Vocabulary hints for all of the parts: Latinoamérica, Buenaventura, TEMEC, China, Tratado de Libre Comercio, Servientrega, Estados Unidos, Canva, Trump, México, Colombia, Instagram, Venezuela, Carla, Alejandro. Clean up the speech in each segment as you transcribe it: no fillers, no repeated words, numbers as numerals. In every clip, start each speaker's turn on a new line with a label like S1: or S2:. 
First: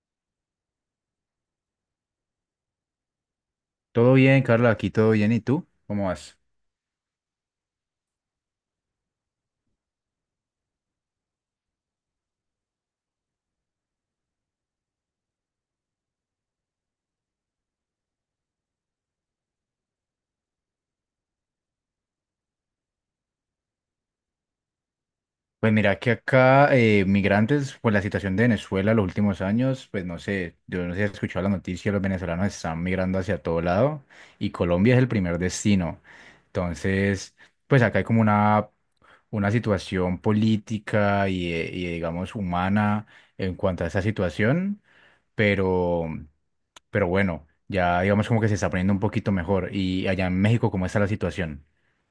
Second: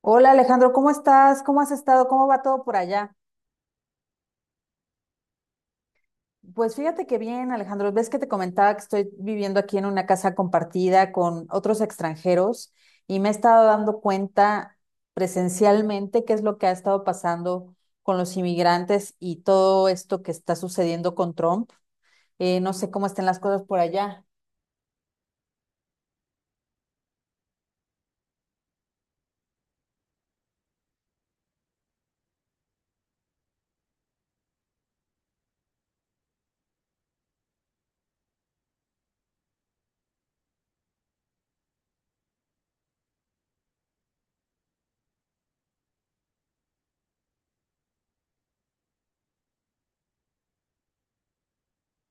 S1: Hola Alejandro, ¿cómo estás? ¿Cómo has estado? ¿Cómo va todo por allá?
S2: Todo bien, Carla, aquí todo bien. ¿Y tú? ¿Cómo vas?
S1: Pues fíjate que bien, Alejandro, ves que te comentaba que estoy viviendo aquí en una casa compartida con otros extranjeros y me he estado dando cuenta presencialmente qué es lo que ha estado pasando con los inmigrantes y todo esto que está sucediendo con Trump. No sé cómo estén las cosas por allá.
S2: Pues mira que acá migrantes, pues la situación de Venezuela los últimos años, pues no sé, yo no sé si has escuchado la noticia, los venezolanos están migrando hacia todo lado y Colombia es el primer destino. Entonces, pues acá hay como una situación política y digamos humana en cuanto a esa situación, pero, pero bueno, ya digamos como que se está poniendo un poquito mejor. ¿Y allá en México cómo está la situación?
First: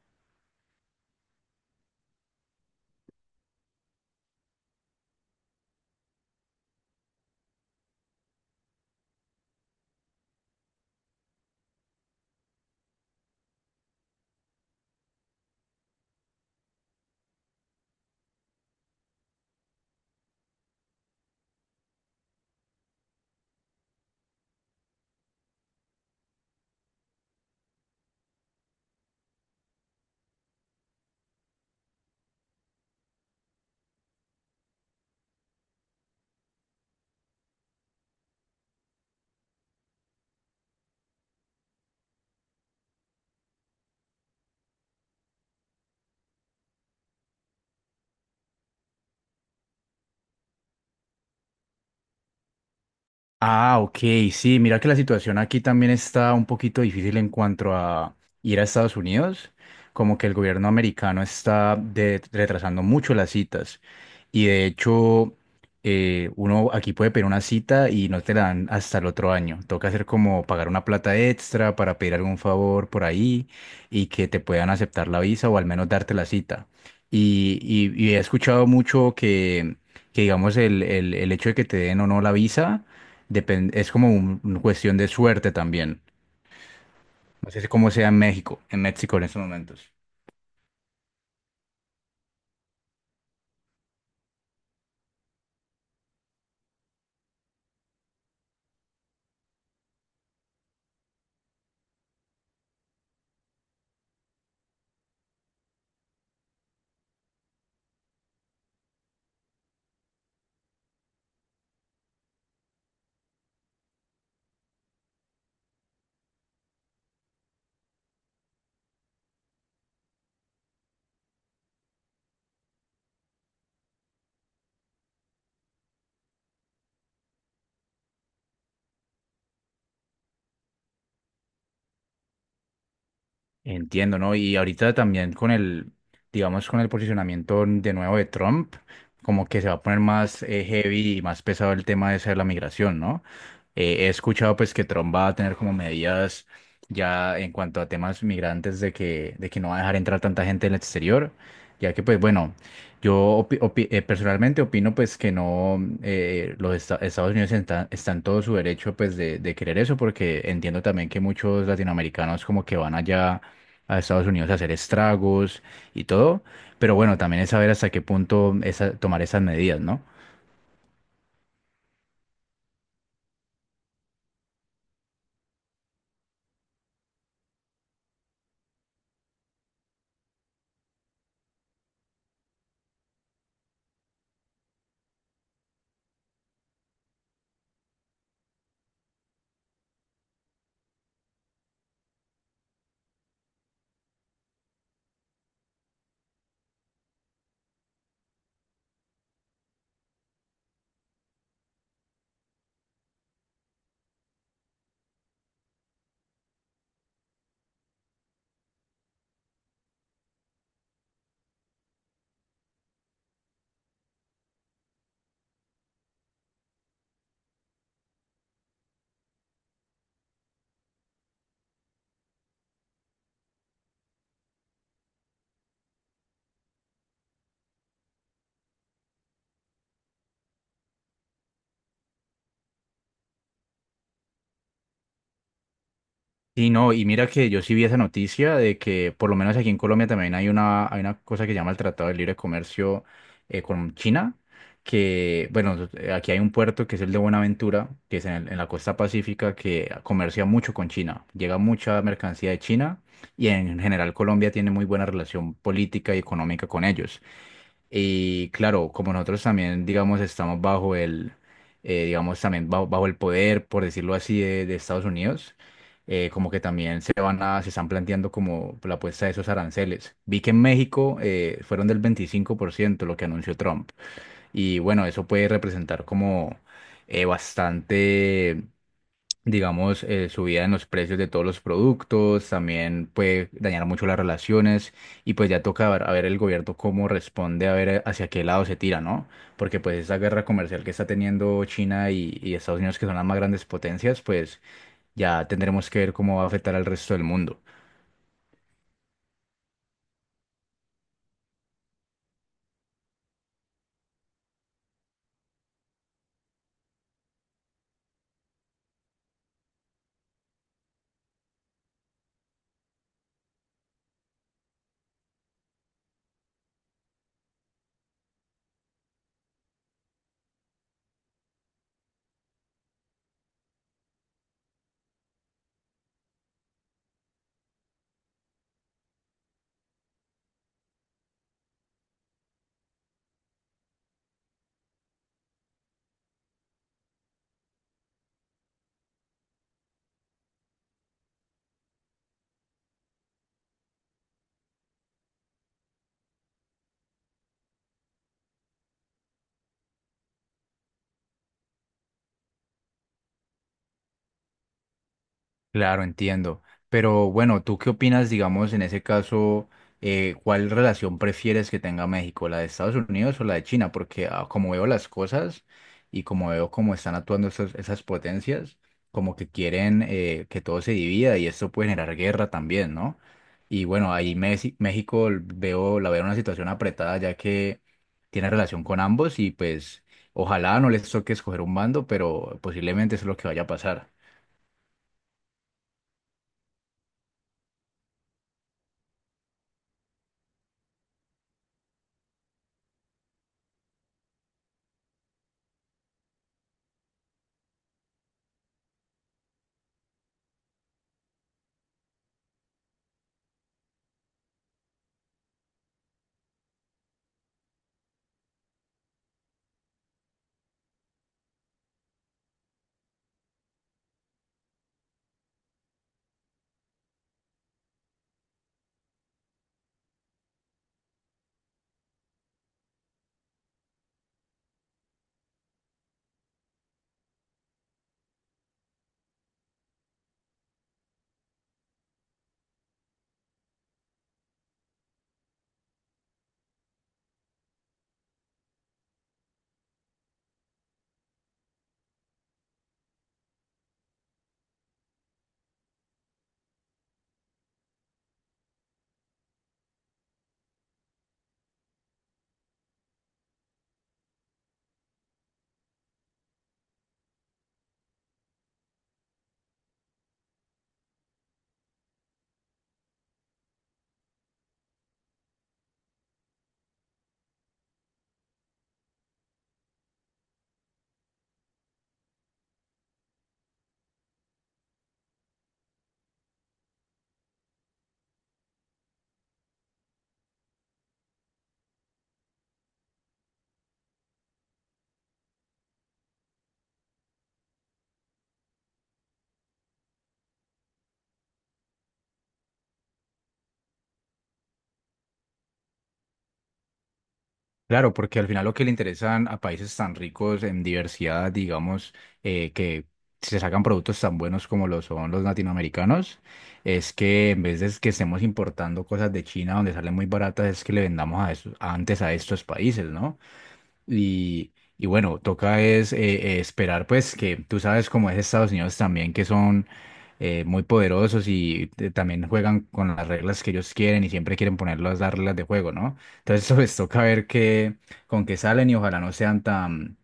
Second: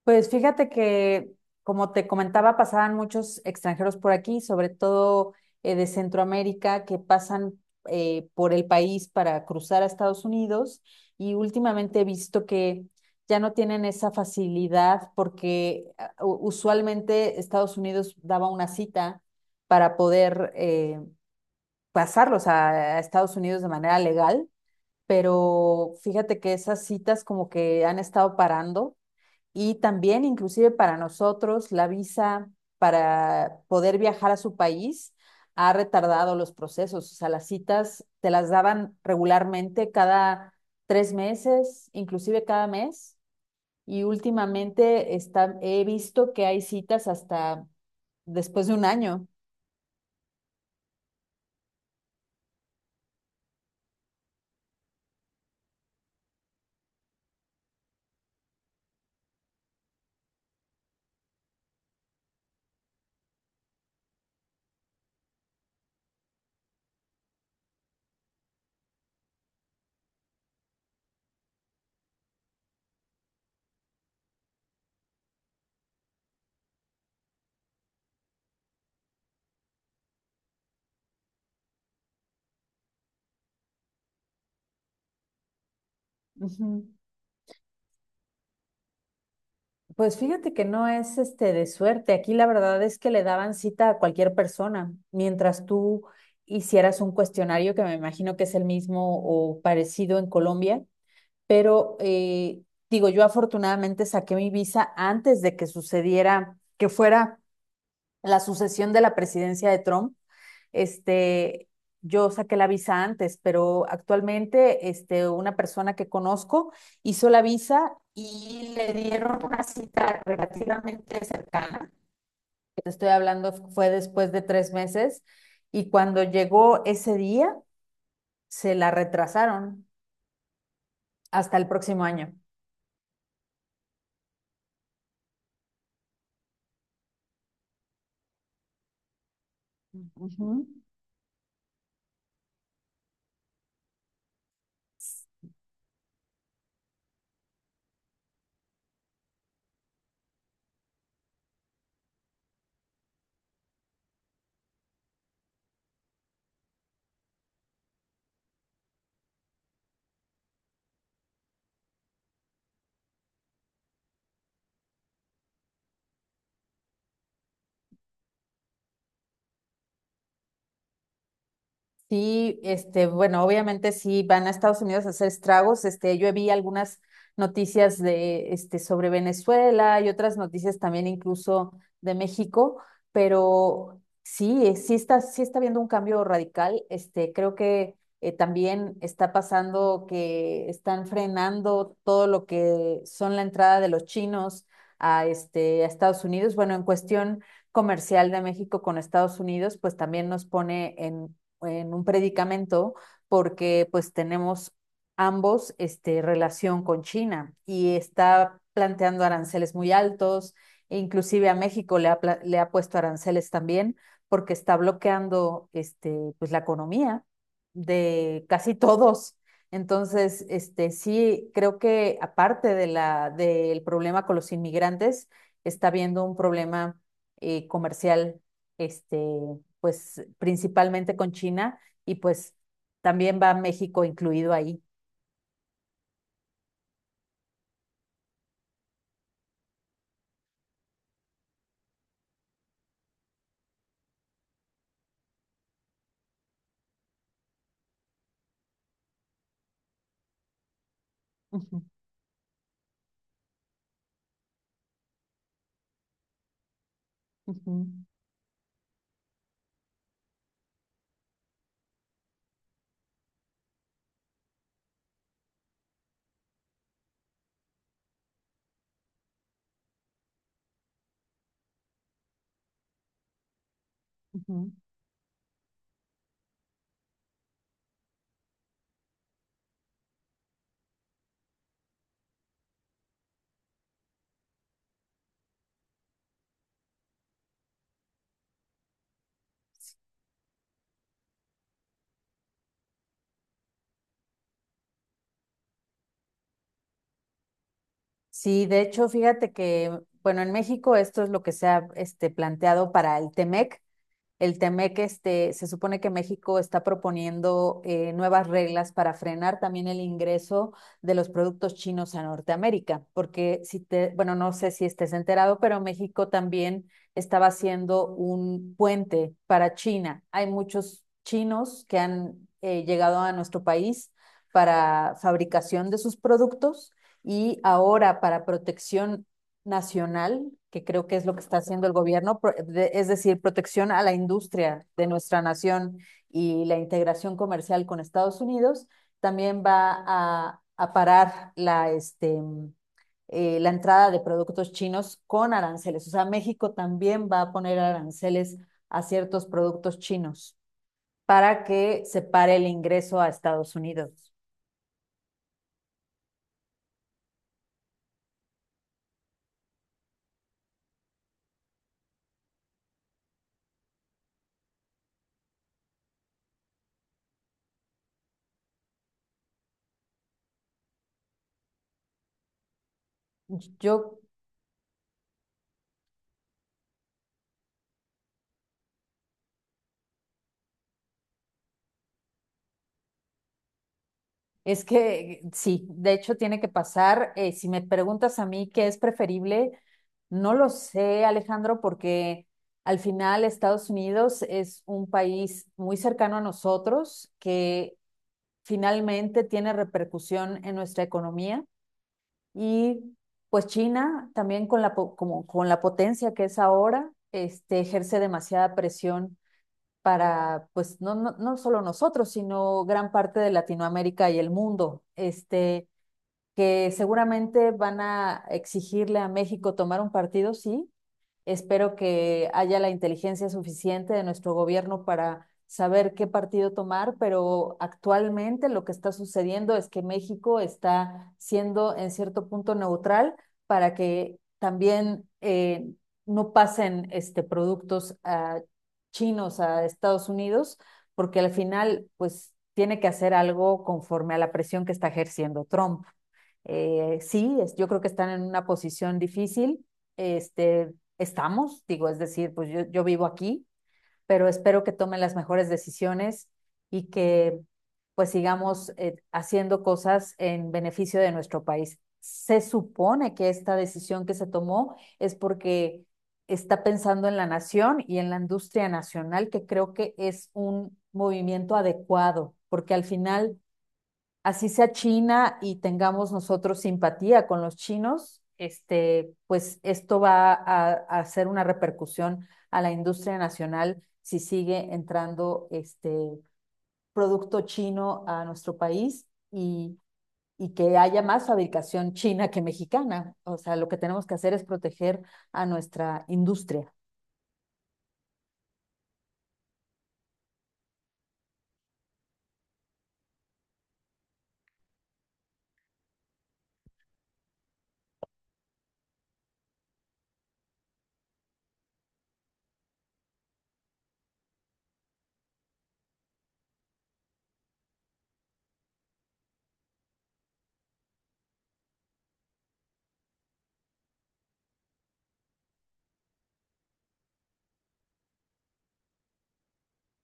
S1: Pues fíjate que, como te comentaba, pasaban muchos extranjeros por aquí, sobre todo de Centroamérica, que pasan por el país para cruzar a Estados Unidos. Y últimamente he visto que ya no tienen esa facilidad porque usualmente Estados Unidos daba una cita para poder pasarlos a Estados Unidos de manera legal. Pero fíjate que esas citas como que han estado parando y también, inclusive para nosotros, la visa para poder viajar a su país ha retardado los procesos. O sea, las citas te las daban regularmente cada tres meses, inclusive cada mes. Y últimamente está, he visto que hay citas hasta después de un año.
S2: Ah, ok, sí, mira que la situación aquí también está un poquito difícil en cuanto a ir a Estados Unidos, como que el gobierno americano está retrasando mucho las citas y de hecho, uno aquí puede pedir una cita y no te la dan hasta el otro año, toca hacer como pagar una plata extra para pedir algún favor por ahí y que te puedan aceptar la visa o al menos darte la cita. Y he escuchado mucho que digamos el hecho de que te den o no la visa, es como una cuestión de suerte también.
S1: Ujú.
S2: No sé si cómo sea en México, en México en estos momentos.
S1: Pues fíjate que no es este de suerte. Aquí la verdad es que le daban cita a cualquier persona, mientras tú hicieras un cuestionario que me imagino que es el mismo o parecido en Colombia, pero digo, yo afortunadamente saqué mi visa antes de que sucediera, que fuera la sucesión de la presidencia de Trump. Este, yo saqué la visa antes, pero actualmente este, una persona que conozco hizo la visa y le dieron una cita relativamente cercana. Te estoy hablando, fue después de tres meses y cuando llegó ese día, se la retrasaron hasta el próximo año.
S2: Entiendo, ¿no? Y ahorita también con el, digamos, con el posicionamiento de nuevo de Trump, como que se va a poner
S1: Uh
S2: más
S1: -huh.
S2: heavy y más pesado el tema ese de la migración, ¿no? He escuchado pues que Trump va a tener como medidas ya en cuanto a temas migrantes de de que no va a dejar entrar tanta gente del exterior, ya que pues bueno, personalmente opino pues que no, Estados Unidos están en todo su derecho pues de querer eso, porque entiendo también que muchos latinoamericanos como que van allá a Estados Unidos a hacer estragos y todo, pero bueno, también es saber hasta qué punto tomar esas medidas, ¿no?
S1: Sí, este, bueno, obviamente sí van a Estados Unidos a hacer estragos. Este, yo vi algunas noticias de, este, sobre Venezuela y otras noticias también incluso de México, pero sí, sí está habiendo un cambio radical. Este, creo que también está pasando que están frenando todo lo que son la entrada de los chinos a, este, a Estados Unidos. Bueno, en cuestión comercial de México con Estados Unidos, pues también nos pone en un predicamento porque pues tenemos ambos este, relación con China y está planteando aranceles muy altos, e inclusive a México le ha puesto aranceles también porque está bloqueando este, pues, la economía de casi todos. Entonces, este, sí, creo que aparte de la, del problema con los inmigrantes, está habiendo un problema comercial este, pues principalmente con China y pues también va México incluido ahí.
S2: Sí, no, y mira que yo sí vi esa noticia de que por lo menos aquí en Colombia también hay hay una cosa que se llama el Tratado de Libre Comercio con China, que bueno, aquí hay un puerto que es el de Buenaventura, que es en, en la costa pacífica, que comercia mucho con China, llega
S1: Ujú,
S2: mucha mercancía de China y en general Colombia tiene muy buena relación política y económica con ellos.
S1: ujú,
S2: Y claro, como nosotros también, digamos, estamos bajo el, digamos, también bajo el poder, por decirlo así, de Estados Unidos, como que también se van se están planteando como la puesta de esos aranceles. Vi que en México fueron del 25% lo que anunció Trump.
S1: ujú.
S2: Y bueno, eso puede representar como bastante digamos, subida en los precios de todos los productos, también puede dañar mucho las relaciones y pues ya toca ver, a ver el gobierno cómo responde, a ver hacia qué lado se tira, ¿no? Porque pues esa guerra comercial que está teniendo China y Estados Unidos, que son las más grandes potencias, pues ya tendremos que ver cómo va a afectar al resto del mundo.
S1: Sí, de hecho, fíjate que, bueno, en México esto es lo que se ha este, planteado para el Temec. El TEMEC, este, se supone que México está proponiendo nuevas reglas para frenar también el ingreso de los productos chinos a Norteamérica, porque si te, bueno, no sé si estés enterado, pero México también estaba haciendo un puente para China. Hay muchos chinos que han llegado a nuestro país para fabricación de sus productos y ahora para protección nacional, que creo que es lo que está haciendo el gobierno, es decir, protección a la industria de nuestra nación y la integración comercial con Estados Unidos, también va a parar la, este, la entrada de productos chinos con aranceles. O sea, México también va a poner aranceles a ciertos productos chinos para que se pare el ingreso a Estados Unidos.
S2: Claro, entiendo. Pero bueno, ¿tú qué opinas, digamos, en ese caso, cuál relación prefieres que tenga México, la de Estados Unidos o la de China? Porque ah, como veo las cosas y como veo cómo están actuando esas potencias, como que quieren que todo se divida y esto puede generar guerra también, ¿no? Y bueno,
S1: Yo...
S2: ahí México veo, la veo en una situación apretada ya que tiene relación con ambos y pues ojalá no les toque escoger un bando, pero posiblemente eso es lo que vaya a pasar.
S1: Es que sí, de hecho tiene que pasar. Si me preguntas a mí qué es preferible, no lo sé, Alejandro, porque al final Estados Unidos es un país muy cercano a nosotros que finalmente tiene repercusión en nuestra economía y pues China también con la, como, con la potencia que es ahora, este, ejerce demasiada presión para, pues, no, no, no solo nosotros, sino gran parte de Latinoamérica y el mundo. Este, que seguramente van a exigirle a México tomar un partido, sí. Espero que haya la inteligencia suficiente de nuestro gobierno para saber qué partido tomar, pero actualmente lo que está sucediendo es que México está siendo en cierto punto neutral para que también no pasen este, productos a chinos a Estados Unidos, porque al final pues tiene que hacer algo conforme a la presión que está ejerciendo Trump. Sí, yo creo que están en una posición difícil este, estamos, digo, es decir, pues yo vivo aquí, pero espero que tomen las mejores decisiones y que pues sigamos haciendo cosas en beneficio de nuestro país. Se supone que esta decisión que se tomó es porque está pensando en la nación y en la industria nacional, que creo que es un movimiento adecuado, porque al final así sea China y tengamos nosotros simpatía con los chinos, este, pues esto va a hacer una repercusión a la industria nacional si sigue entrando este producto chino a nuestro país y, y que haya más fabricación china que mexicana. O sea, lo que tenemos que hacer es proteger a nuestra industria.
S2: Claro, porque al final lo que le interesan a países tan ricos en diversidad, digamos, que se sacan productos tan buenos como lo son los latinoamericanos, es que en vez de que estemos importando cosas de China donde salen muy baratas, es que le vendamos a antes a estos países, ¿no? Y bueno, toca es esperar, pues, que tú sabes cómo es Estados Unidos también, que son muy poderosos y también juegan con las reglas que ellos quieren y siempre quieren ponerlas las reglas de juego, ¿no? Entonces, pues, toca ver con qué salen y ojalá no sean tan,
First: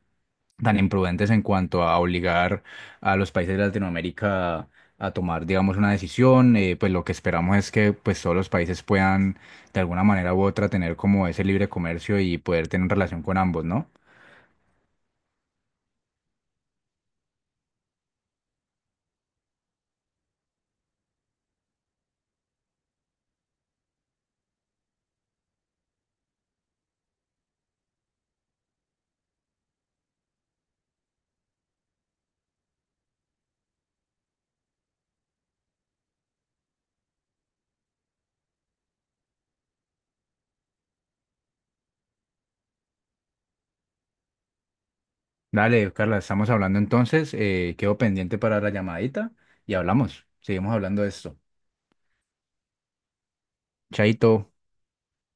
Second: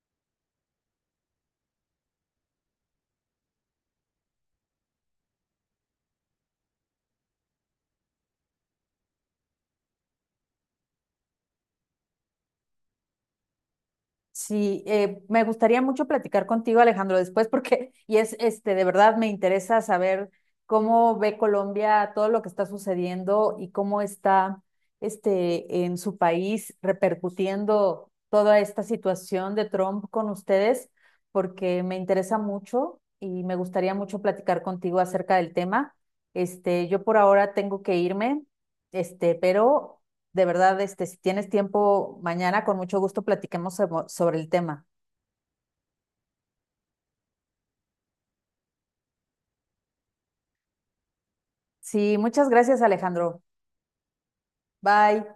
S2: tan imprudentes en cuanto a obligar a los países de Latinoamérica a tomar, digamos, una decisión. Pues, lo que esperamos es que, pues, todos los países puedan, de alguna manera u otra, tener como ese libre comercio y poder tener relación con ambos, ¿no?
S1: Sí, me gustaría mucho platicar contigo, Alejandro, después porque y es este de verdad me interesa saber cómo ve Colombia todo lo que está sucediendo y cómo está este en su país repercutiendo toda esta situación de Trump con ustedes, porque me interesa mucho y me gustaría mucho platicar contigo acerca del tema. Este, yo por ahora tengo que irme, este, pero de verdad, este, si tienes tiempo mañana, con mucho gusto platiquemos sobre el tema.
S2: Dale, Carla, estamos hablando entonces. Quedo pendiente para la llamadita y hablamos. Seguimos hablando de esto.
S1: Sí, muchas gracias, Alejandro.
S2: Chaito.
S1: Bye.